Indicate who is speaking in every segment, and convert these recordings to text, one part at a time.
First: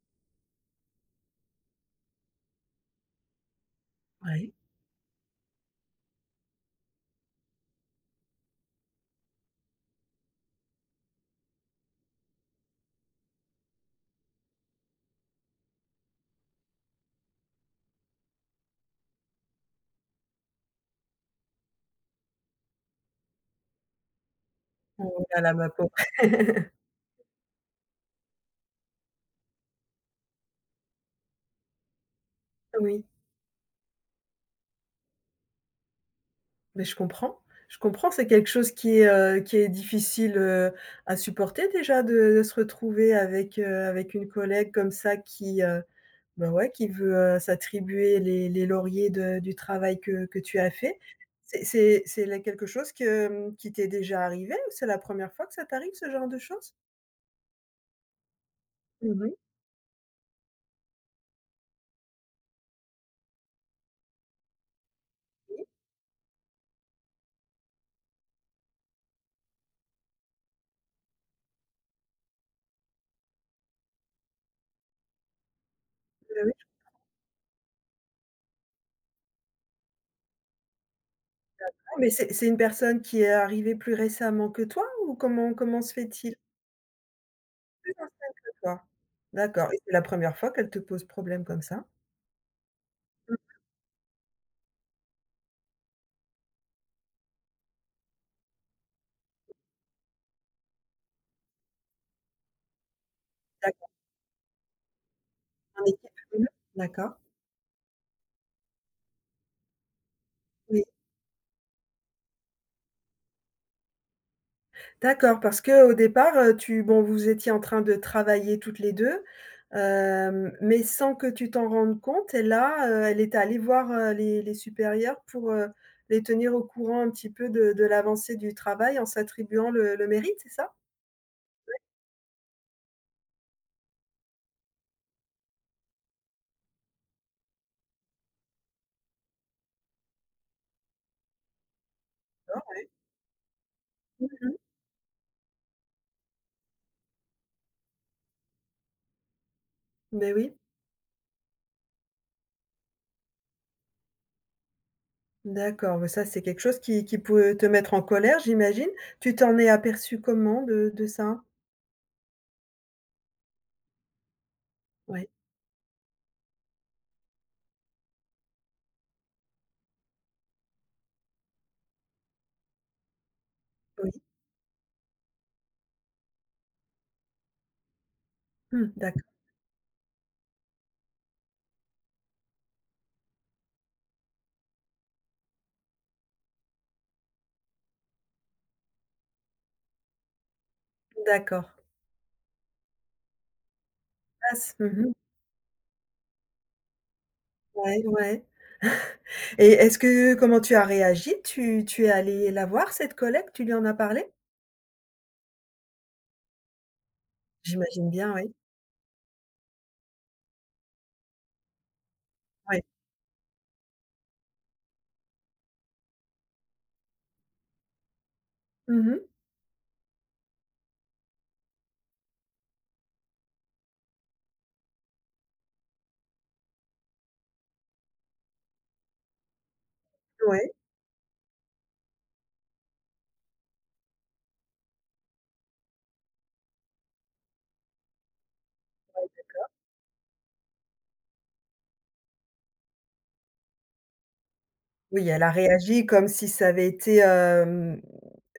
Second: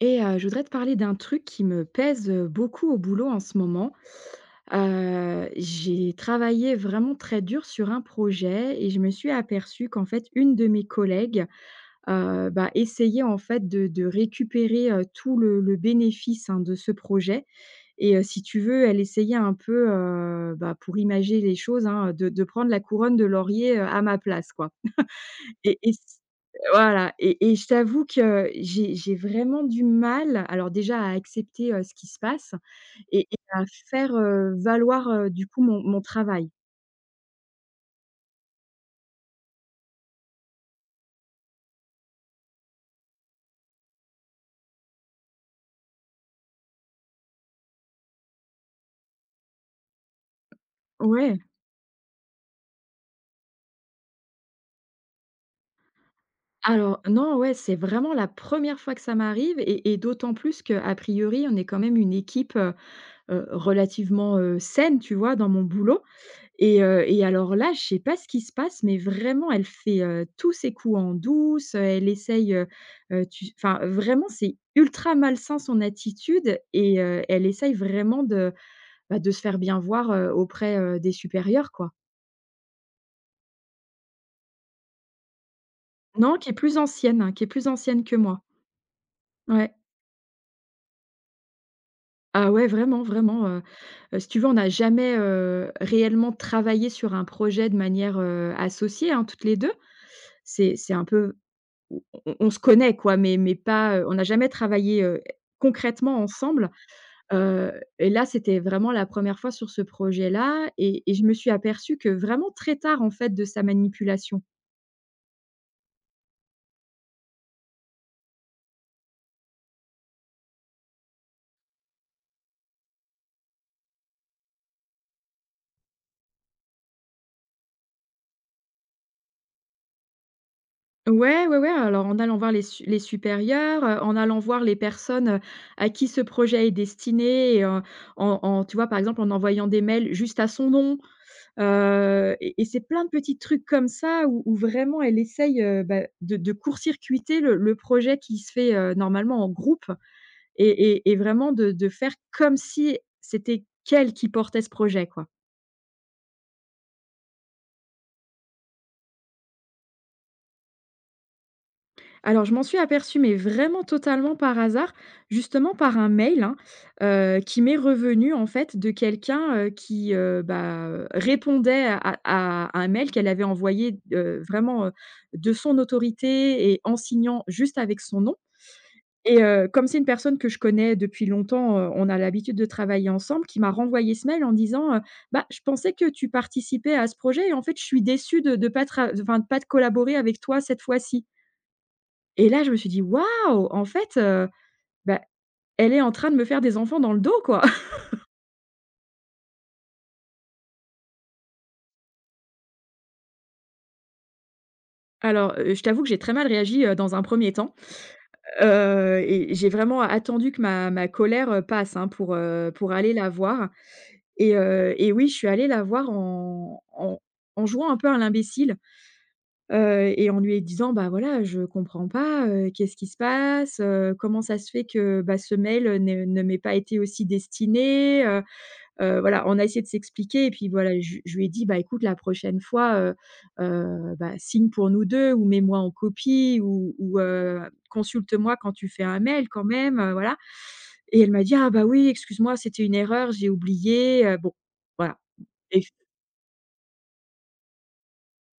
Speaker 1: Je voudrais te parler d'un truc qui me pèse, beaucoup au boulot en ce moment.
Speaker 2: Oui.
Speaker 1: J'ai travaillé vraiment très dur sur un projet et je me suis aperçue qu'en fait, une de mes collègues, essayait en fait de récupérer, tout le bénéfice, hein, de ce projet et si tu veux, elle essayait un peu, pour imaginer les choses, hein, de prendre la couronne de laurier, à ma place, quoi.
Speaker 2: Oh là là, ma pauvre.
Speaker 1: Et c Voilà, et je t'avoue que j'ai vraiment du mal, alors déjà à accepter, ce qui se passe
Speaker 2: Oui,
Speaker 1: et à faire, valoir, du coup mon travail.
Speaker 2: mais je comprends. Je comprends, c'est quelque chose qui est difficile, à supporter déjà de se retrouver avec, avec une collègue comme ça qui, bah, ouais, qui veut, s'attribuer les lauriers de du travail que tu as fait.
Speaker 1: Ouais.
Speaker 2: C'est là quelque chose que, mmh, qui t'est déjà arrivé ou c'est la première fois que ça t'arrive ce genre de choses?
Speaker 1: Alors non, ouais, c'est vraiment la première fois que ça
Speaker 2: Mmh.
Speaker 1: m'arrive et d'autant plus qu'a priori, on est quand même une équipe, relativement, saine, tu vois? Dans mon
Speaker 2: Oui,
Speaker 1: boulot. Et alors là, je sais pas ce qui se passe, mais vraiment, elle fait, tous ses coups en douce, elle essaye, tu enfin, vraiment, c'est ultra malsain son
Speaker 2: bah, oui,
Speaker 1: attitude et elle essaye vraiment de, bah, de se faire bien voir, auprès, des
Speaker 2: je
Speaker 1: supérieurs, quoi.
Speaker 2: vois, mais c'est une personne qui est arrivée plus récemment que toi ou comment se fait-il?
Speaker 1: Non, qui est plus ancienne, hein, qui est plus
Speaker 2: Plus
Speaker 1: ancienne que
Speaker 2: ancienne
Speaker 1: moi.
Speaker 2: que toi? D'accord,
Speaker 1: Ouais.
Speaker 2: et c'est la première fois qu'elle te pose problème comme ça?
Speaker 1: Ah ouais, vraiment, vraiment, si tu veux, on n'a jamais, réellement travaillé sur un projet de manière, associée, hein, toutes les 2. C'est un peu. On on se connaît quoi, mais
Speaker 2: D'accord,
Speaker 1: pas, on n'a jamais travaillé,
Speaker 2: en équipe.
Speaker 1: concrètement
Speaker 2: Mmh.
Speaker 1: ensemble,
Speaker 2: D'accord.
Speaker 1: heu et là, c'était vraiment la première fois sur ce projet-là
Speaker 2: Oui.
Speaker 1: et je me suis aperçue que vraiment très tard, en fait, de sa manipulation.
Speaker 2: D'accord, parce qu'au départ, tu bon, vous étiez en train de travailler toutes les 2, hem, mais sans que tu t'en rendes compte et là, elle est allée voir, les supérieurs pour, les tenir au courant un petit peu de l'avancée du travail en s'attribuant le mérite, c'est ça?
Speaker 1: Ouais, ouais, ouais, alors en allant voir les supérieurs, en allant voir les personnes, à qui ce projet est destiné et en en tu vois, par exemple, en envoyant des mails juste à son nom. Et c'est
Speaker 2: D'accord.
Speaker 1: plein de petits trucs comme ça
Speaker 2: Mmh
Speaker 1: où où
Speaker 2: mh.
Speaker 1: vraiment elle essaye, de court-circuiter le projet qui se fait, normalement en groupe
Speaker 2: Oui.
Speaker 1: et et vraiment de faire comme si c'était qu'elle qui portait ce projet, quoi.
Speaker 2: D'accord, mais ça, c'est quelque chose qui peut te mettre en colère, j'imagine. Tu t'en es aperçu comment de ça?
Speaker 1: Alors je m'en suis aperçue, mais vraiment totalement par hasard,
Speaker 2: Ouais,
Speaker 1: justement par un mail, hein, qui m'est revenu en fait de quelqu'un, qui répondait à un mail qu'elle avait envoyé,
Speaker 2: oui,
Speaker 1: vraiment, de son autorité et en signant juste avec son nom.
Speaker 2: mmh,
Speaker 1: Et comme c'est une personne que je connais depuis longtemps, on a l'habitude de travailler ensemble, qui m'a renvoyé ce mail en disant, «Bah, je pensais que tu participais à ce projet et en fait, je suis déçue de ne pas de pas de collaborer avec toi cette fois-ci».
Speaker 2: d'accord.
Speaker 1: Et là, je me suis dit: «Waouh! En fait,
Speaker 2: Ah c mmh.
Speaker 1: bah, elle est en train de me faire des enfants dans le dos, quoi».
Speaker 2: Ouais, ouais, et est-ce que comment tu as réagi? Tu es allé la voir, cette collègue? Tu lui en as parlé?
Speaker 1: Alors, je t'avoue que j'ai très mal réagi, dans un premier temps,
Speaker 2: J'imagine bien, oui.
Speaker 1: et j'ai vraiment attendu que ma colère, passe, hein,
Speaker 2: Oui.
Speaker 1: pour aller la voir et oui, je suis allée la voir en jouant un peu à l'imbécile.
Speaker 2: Mmh.
Speaker 1: Et en lui disant: «Bah, voilà, je comprends pas, qu'est-ce qui se passe? Comment ça se fait que, bah, ce mail, ne m'ait pas été aussi destiné?» Voilà, on a essayé de s'expliquer et puis
Speaker 2: Ouais.
Speaker 1: voilà, je lui ai dit: «Bah, écoute, la prochaine fois, signe pour nous 2 ou mets-moi en copie ou consulte-moi quand tu fais un mail quand même, voilà» et elle m'a dit: «Ah bah oui, excuse-moi, c'était une erreur, j'ai oublié», bon, voilà.
Speaker 2: Oui, elle a réagi comme si ça avait été, hem,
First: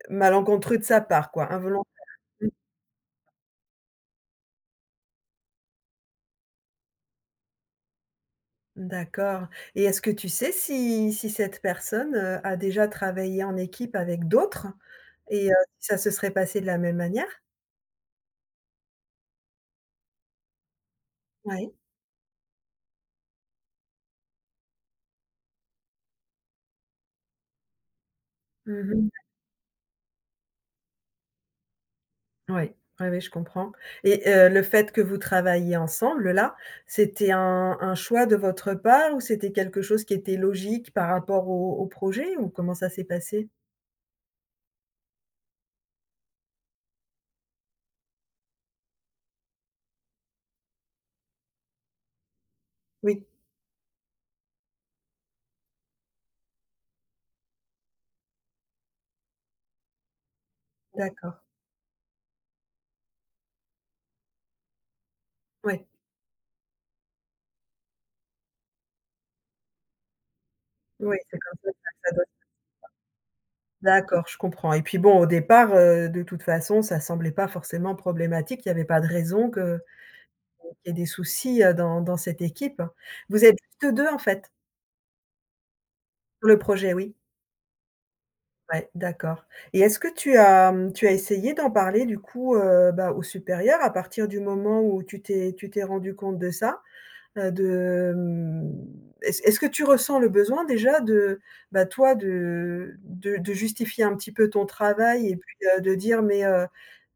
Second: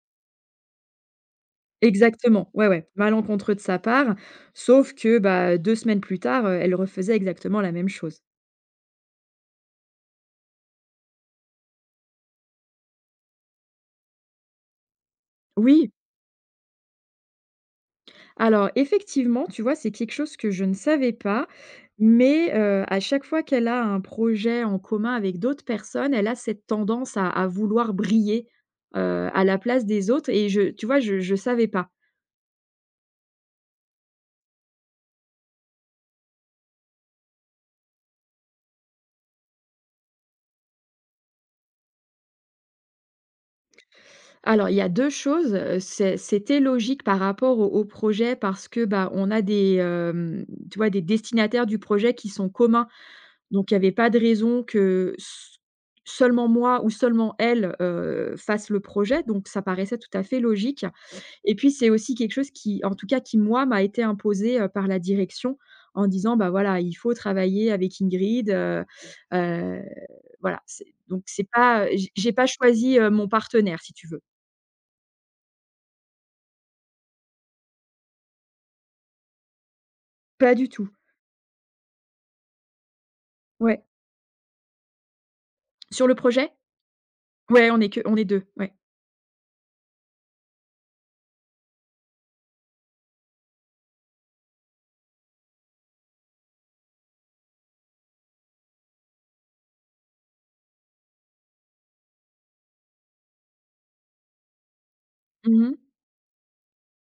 Speaker 2: malencontreux de sa part, quoi, involontairement.
Speaker 1: Exactement, ouais, ouais, malencontreux de sa part, sauf que, bah, 2 semaines plus tard, elle refaisait exactement la même chose.
Speaker 2: D'accord, et est-ce que tu sais si cette personne, a déjà travaillé en équipe avec d'autres et si
Speaker 1: Oui,
Speaker 2: ça se serait passé de la même manière?
Speaker 1: alors effectivement, tu vois, c'est quelque chose que je ne savais pas,
Speaker 2: Ouais.
Speaker 1: mais à chaque fois qu'elle a un projet en commun avec d'autres personnes, elle a cette tendance à vouloir briller,
Speaker 2: Mmh mh.
Speaker 1: à la place des autres et je tu vois, je savais pas.
Speaker 2: Ouais. Ouais, ouais, je comprends, et le fait que vous travailliez ensemble là, c'était un choix de votre part ou c'était quelque chose qui était logique par rapport au projet ou comment ça s'est passé?
Speaker 1: Alors il y a 2 choses, c'était logique par rapport au projet parce que, bah, on a des, hem, tu vois, des destinataires du projet qui sont communs.
Speaker 2: Oui,
Speaker 1: Donc il n'y avait pas de raison que s seulement moi ou seulement elle, fasse le projet, donc ça paraissait tout à fait logique
Speaker 2: d'accord.
Speaker 1: et puis c'est aussi quelque chose qui, en tout cas qui moi, m'a été imposé, par la direction
Speaker 2: Ouais,
Speaker 1: en disant: «Bah, voilà, il faut travailler avec Ingrid, heu», voilà, c'est
Speaker 2: ouais,
Speaker 1: donc
Speaker 2: c'est
Speaker 1: c'est
Speaker 2: comme ça
Speaker 1: pas
Speaker 2: que
Speaker 1: j'ai
Speaker 2: ça doit.
Speaker 1: pas choisi, mon partenaire si tu veux.
Speaker 2: D'accord, je comprends, et puis bon, au départ, de toute façon, ça semblait pas forcément problématique. Il y avait pas de raison que
Speaker 1: Pas du
Speaker 2: qu'il y
Speaker 1: tout,
Speaker 2: ait des soucis, dans cette équipe. Vous êtes
Speaker 1: ouais.
Speaker 2: juste 2 en fait,
Speaker 1: Sur le
Speaker 2: sur
Speaker 1: projet?
Speaker 2: le projet? Oui.
Speaker 1: Ouais, on est 2. Ouais.
Speaker 2: Ouais, d'accord, et est-ce que tu as, mmh, tu as essayé d'en parler du coup, bah, aux supérieurs à partir du moment où tu t'es rendu compte de ça? De, mmh, est-ce que tu ressens le besoin déjà de, bah, toi de de justifier un petit peu ton travail et puis,
Speaker 1: Mmh.
Speaker 2: de dire: «Mais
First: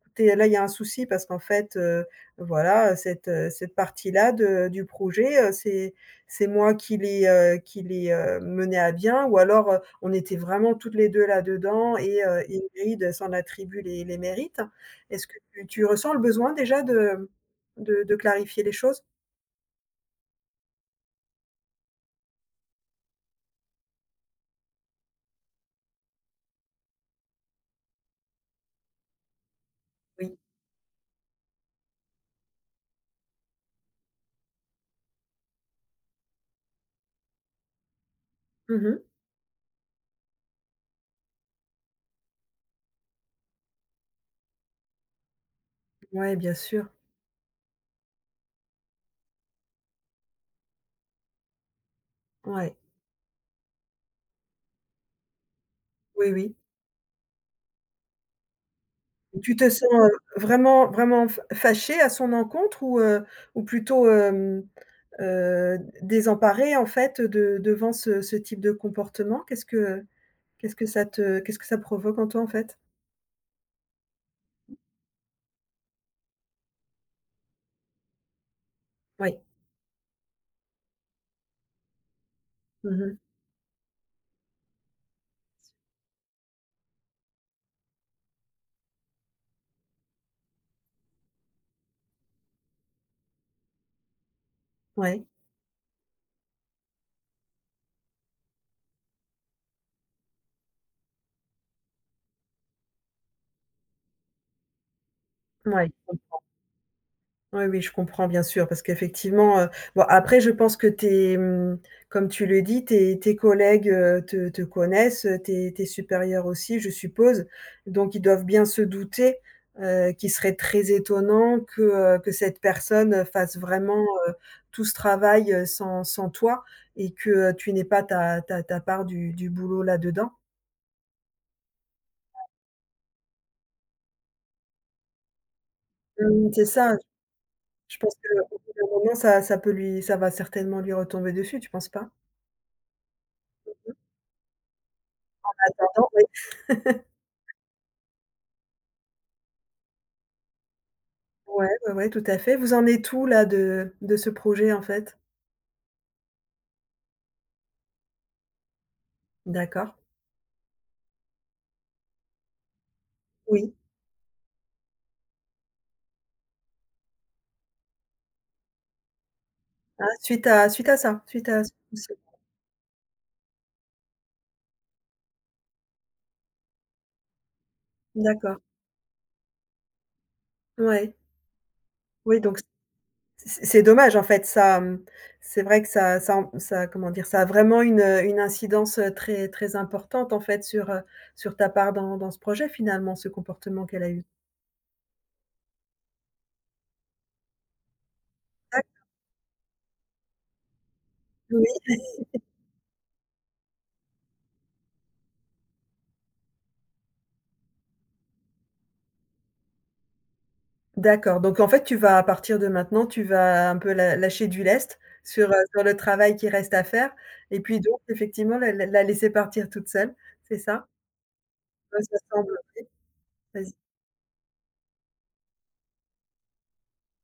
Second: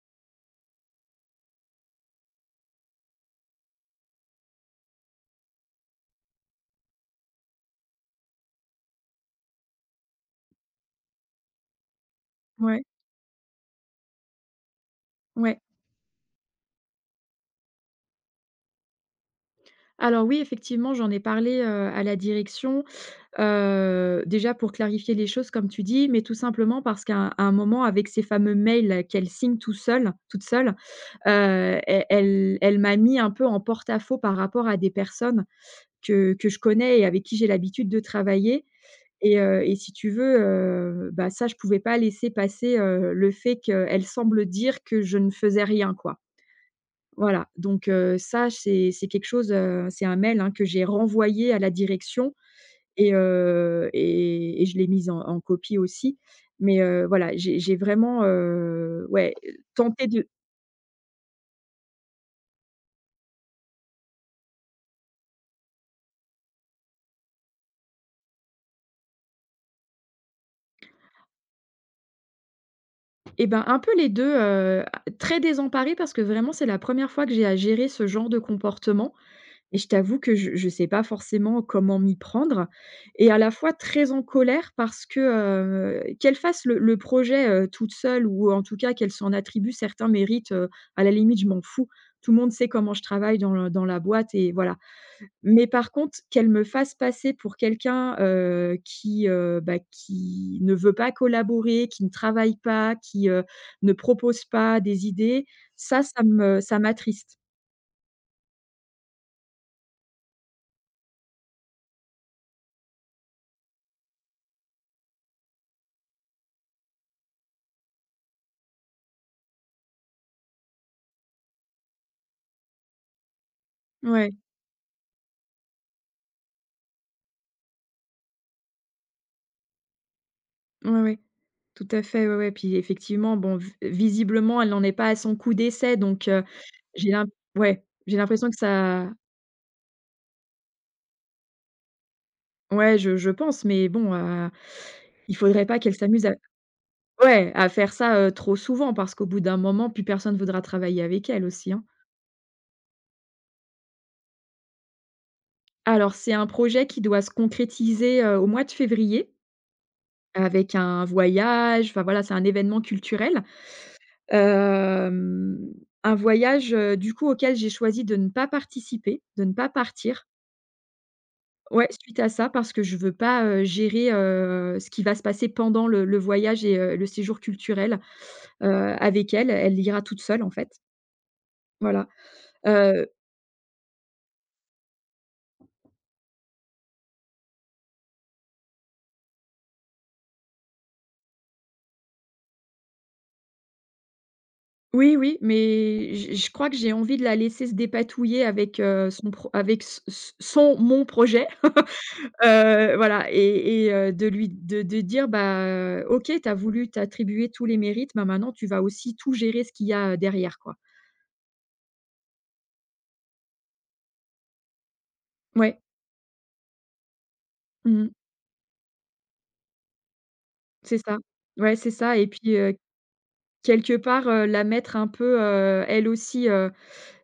Speaker 2: Écoutez, là, il y a un souci parce qu'en fait, voilà, cette, cette partie-là de du projet, c'est moi qui l'ai, menée à bien ou alors, on était vraiment toutes les 2 là-dedans et
Speaker 1: Ouais,
Speaker 2: Ingrid s'en attribue les mérites. Est-ce que
Speaker 1: ouais.
Speaker 2: tu ressens le besoin déjà de de clarifier les choses?
Speaker 1: Alors oui, effectivement, j'en ai parlé, à la direction. Déjà pour clarifier les choses comme tu dis, mais tout simplement parce qu'à un moment avec ces fameux mails, qu'elle signe tout seul
Speaker 2: Oui.
Speaker 1: toute seule, elle m'a mis un peu en porte-à-faux par rapport à des personnes que je connais et avec qui j'ai l'habitude de travailler
Speaker 2: Mmh.
Speaker 1: et si tu veux, ça je pouvais pas laisser passer, le fait qu'elle semble dire que je ne faisais rien, quoi.
Speaker 2: Ouais, bien sûr.
Speaker 1: Voilà, donc ça c'est quelque chose, c'est un mail, hein, que j'ai renvoyé à la direction
Speaker 2: Ouais.
Speaker 1: et je l'ai mise en copie aussi.
Speaker 2: Oui, oui.
Speaker 1: Mais voilà, j'ai vraiment, ouais,
Speaker 2: Et tu te sens,
Speaker 1: tenté de
Speaker 2: vraiment, vraiment f fâchée à son encontre ou plutôt, euh, désemparée en fait de devant ce type de comportement? Qu'est-ce que ça te qu'est-ce que ça provoque en toi en fait?
Speaker 1: eh ben, un peu les deux, très désemparée parce que vraiment c'est la première fois que j'ai à gérer ce genre de comportement
Speaker 2: Oui.
Speaker 1: et je t'avoue que je ne sais pas forcément comment m'y prendre
Speaker 2: Mmh mh.
Speaker 1: et à la fois très en colère parce que, qu'elle fasse le projet, toute seule ou en tout cas qu'elle s'en attribue certains mérites, à la limite je m'en fous. Tout le monde sait comment je travaille dans le dans la boîte et voilà.
Speaker 2: Ouais.
Speaker 1: Mais par contre, qu'elle me fasse passer pour quelqu'un, qui, qui ne veut pas collaborer, qui ne travaille pas, qui, ne propose pas des idées,
Speaker 2: Ouais.
Speaker 1: ça m'attriste.
Speaker 2: Oui, oui, je comprends bien sûr parce qu'effectivement, bon après je pense que tes, mmh, comme tu le dis, tes collègues, te connaissent, tes supérieurs aussi, je suppose. Donc ils doivent bien se douter, qu'il serait très étonnant que cette personne, fasse vraiment,
Speaker 1: Ouais,
Speaker 2: tout ce travail, sans toi et que, tu n'aies pas ta ta ta part du boulot là-dedans.
Speaker 1: ouais, ouais, tout à fait, ouais, ouais. Puis effectivement, bon, v visiblement, elle n'en est pas à son coup d'essai, donc
Speaker 2: Mmh, c'est ça,
Speaker 1: j'ai l'im ouais,
Speaker 2: je pense
Speaker 1: j'ai l'impression que
Speaker 2: qu'au bout d'un
Speaker 1: ça
Speaker 2: moment ça ça peut lui ça va certainement lui retomber dessus, tu penses pas?
Speaker 1: ouais, je pense, mais bon, il faudrait pas qu'elle
Speaker 2: En.
Speaker 1: s'amuse à
Speaker 2: Oui.
Speaker 1: ouais, à faire ça, trop souvent parce qu'au bout d'un moment, plus personne voudra travailler avec elle
Speaker 2: Ouais,
Speaker 1: aussi, hein.
Speaker 2: ouais, ouais, tout à fait. Vous en êtes où là de ce projet, en fait?
Speaker 1: Alors, c'est un projet qui doit se concrétiser, au mois de février
Speaker 2: D'accord.
Speaker 1: avec un voyage, enfin voilà, c'est un événement culturel.
Speaker 2: Oui.
Speaker 1: Hem, un voyage, du coup auquel j'ai choisi de ne pas participer, de ne pas
Speaker 2: Ah,
Speaker 1: partir.
Speaker 2: suite à suite à ça, suite à ce
Speaker 1: Ouais,
Speaker 2: souci.
Speaker 1: suite à ça parce que je veux pas, gérer, ce qui va se passer pendant le voyage et le séjour culturel,
Speaker 2: D'accord.
Speaker 1: heu, avec elle. Elle ira toute seule en fait,
Speaker 2: Ouais.
Speaker 1: voilà.
Speaker 2: Oui, donc
Speaker 1: Heu
Speaker 2: c'est dommage, en fait, ça, mmh, c'est vrai que ça ça en ça comment dire? Ça a vraiment une incidence, très très importante, en fait, sur, sur ta part dans ce projet, finalement, ce comportement qu'elle a eu.
Speaker 1: Oui, oui, mais j je crois que j'ai envie de la laisser se dépatouiller avec,
Speaker 2: Dac
Speaker 1: son pro avec s s son mon projet,
Speaker 2: oui.
Speaker 1: voilà et de lui de dire: «Bah, OK, tu as voulu t'attribuer tous les mérites, bah, maintenant tu vas aussi tout gérer ce qu'il y a, derrière, quoi».
Speaker 2: D'accord, donc en fait, tu vas à partir de maintenant, tu vas un peu la lâcher du lest sur,
Speaker 1: Ouais,
Speaker 2: sur le travail qui reste à faire et puis donc
Speaker 1: mmh,
Speaker 2: effectivement la la la laisser partir toute seule, c'est ça?
Speaker 1: c'est ça. Ouais, c'est
Speaker 2: Ouais, ça
Speaker 1: ça et puis,
Speaker 2: semble, oui, vas-y.
Speaker 1: quelque part, la mettre un peu, heu, elle aussi, heu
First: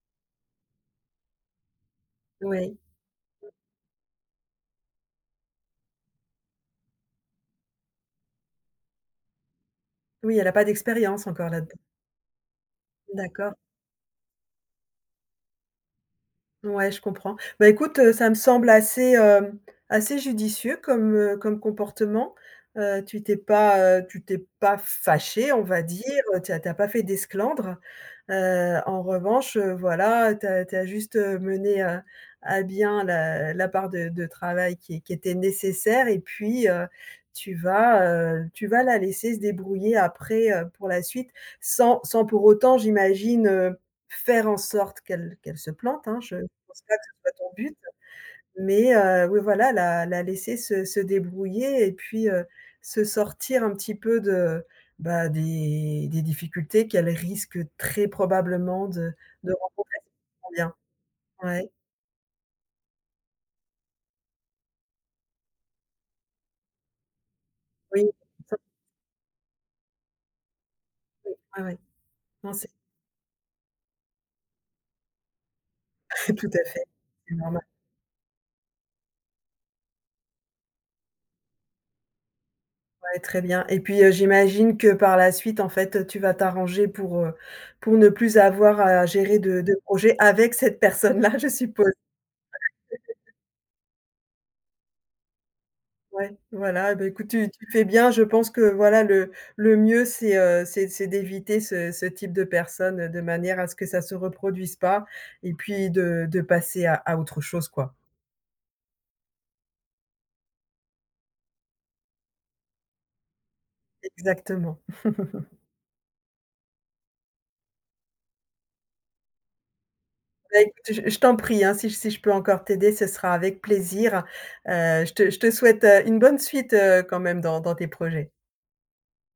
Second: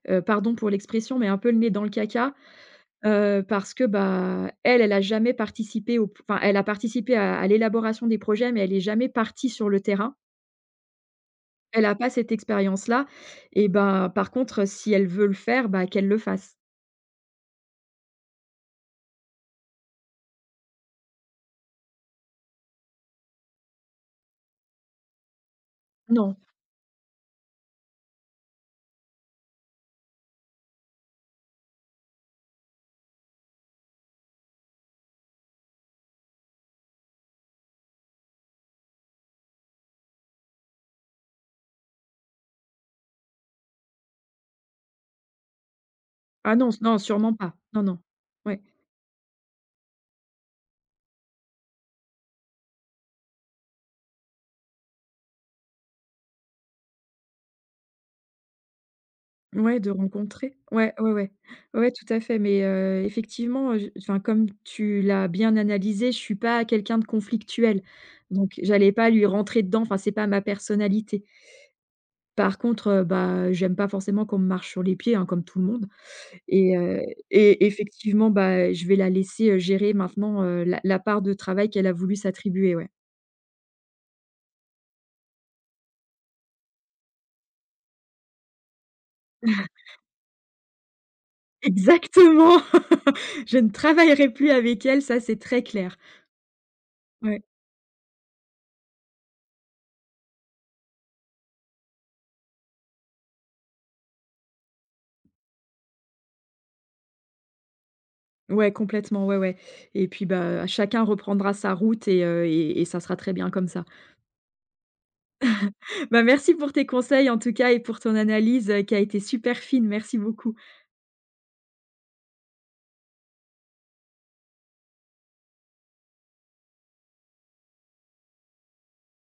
Speaker 1: heu, pardon pour l'expression, mais un peu le nez dans le caca.
Speaker 2: Oui,
Speaker 1: Parce que, bah, elle, elle a jamais participé au enfin, elle a participé à l'élaboration des projets, mais elle est jamais partie sur le terrain.
Speaker 2: oui, elle a pas d'expérience encore là-dedans.
Speaker 1: Elle n'a pas cette expérience-là
Speaker 2: D'accord.
Speaker 1: et ben, par contre, si elle veut le faire, bah, qu'elle le fasse.
Speaker 2: Ouais, je comprends. Bah, écoute, ça me semble assez, hem, assez judicieux comme, comme comportement. Tu t'es pas fâché, on va dire,
Speaker 1: Non.
Speaker 2: tu as pas fait d'esclandre. En revanche, voilà, tu as juste, mené, à bien la part de travail qui était nécessaire et puis, tu vas, tu vas la laisser se débrouiller après, pour la suite, sans pour autant, j'imagine, faire en sorte qu'elle qu'elle se plante, hein, je
Speaker 1: Ah non,
Speaker 2: pense pas
Speaker 1: non,
Speaker 2: que ce soit
Speaker 1: sûrement
Speaker 2: ton
Speaker 1: pas.
Speaker 2: but,
Speaker 1: Non, non. Ouais.
Speaker 2: mais oui, voilà, la la laisser se débrouiller et puis, se sortir un petit peu de, bah, des difficultés qu'elle risque très probablement de
Speaker 1: Ouais,
Speaker 2: rencontrer.
Speaker 1: de rencontrer.
Speaker 2: Bien.
Speaker 1: Ouais, ouais, ouais.
Speaker 2: Ouais,
Speaker 1: Ouais, tout à fait, mais effectivement, enfin, comme tu l'as bien analysé, je suis pas quelqu'un de conflictuel,
Speaker 2: oui,
Speaker 1: donc j'allais pas lui rentrer dedans, enfin, c'est pas ma personnalité.
Speaker 2: ouais, ouais. Non,
Speaker 1: Par
Speaker 2: c'est
Speaker 1: contre, j'aime pas forcément qu'on me marche sur les pieds, hein, comme tout le monde
Speaker 2: tout à
Speaker 1: et
Speaker 2: fait.
Speaker 1: heu
Speaker 2: C'est normal.
Speaker 1: et effectivement, bah, je vais la laisser, gérer maintenant, la part de travail qu'elle a voulu s'attribuer, ouais.
Speaker 2: Ouais, très bien et puis, j'imagine que par la suite, en fait, tu vas t'arranger pour ne plus avoir à gérer de projet avec cette personne-là, je suppose?
Speaker 1: Exactement! Je ne travaillerai plus avec elle, ça, c'est très clair.
Speaker 2: Ouais, voilà, bah, écoute,
Speaker 1: Ouais.
Speaker 2: tu fais bien. Je pense que, voilà, le mieux, c'est d'éviter ce type de personnes, de manière à ce que ça se reproduise pas et puis de passer à autre chose, quoi.
Speaker 1: Ouais, complètement, ouais, ouais et chacun reprendra sa route et et ça sera très bien comme ça.
Speaker 2: Exactement.
Speaker 1: Bah, merci pour tes conseils, en tout cas et pour ton analyse, qui a été super fine. Merci beaucoup.
Speaker 2: Bah, écoute, je t'en prie, hein, si je si je peux encore t'aider, ce sera avec plaisir. Je te souhaite, une bonne suite, quand même dans tes projets.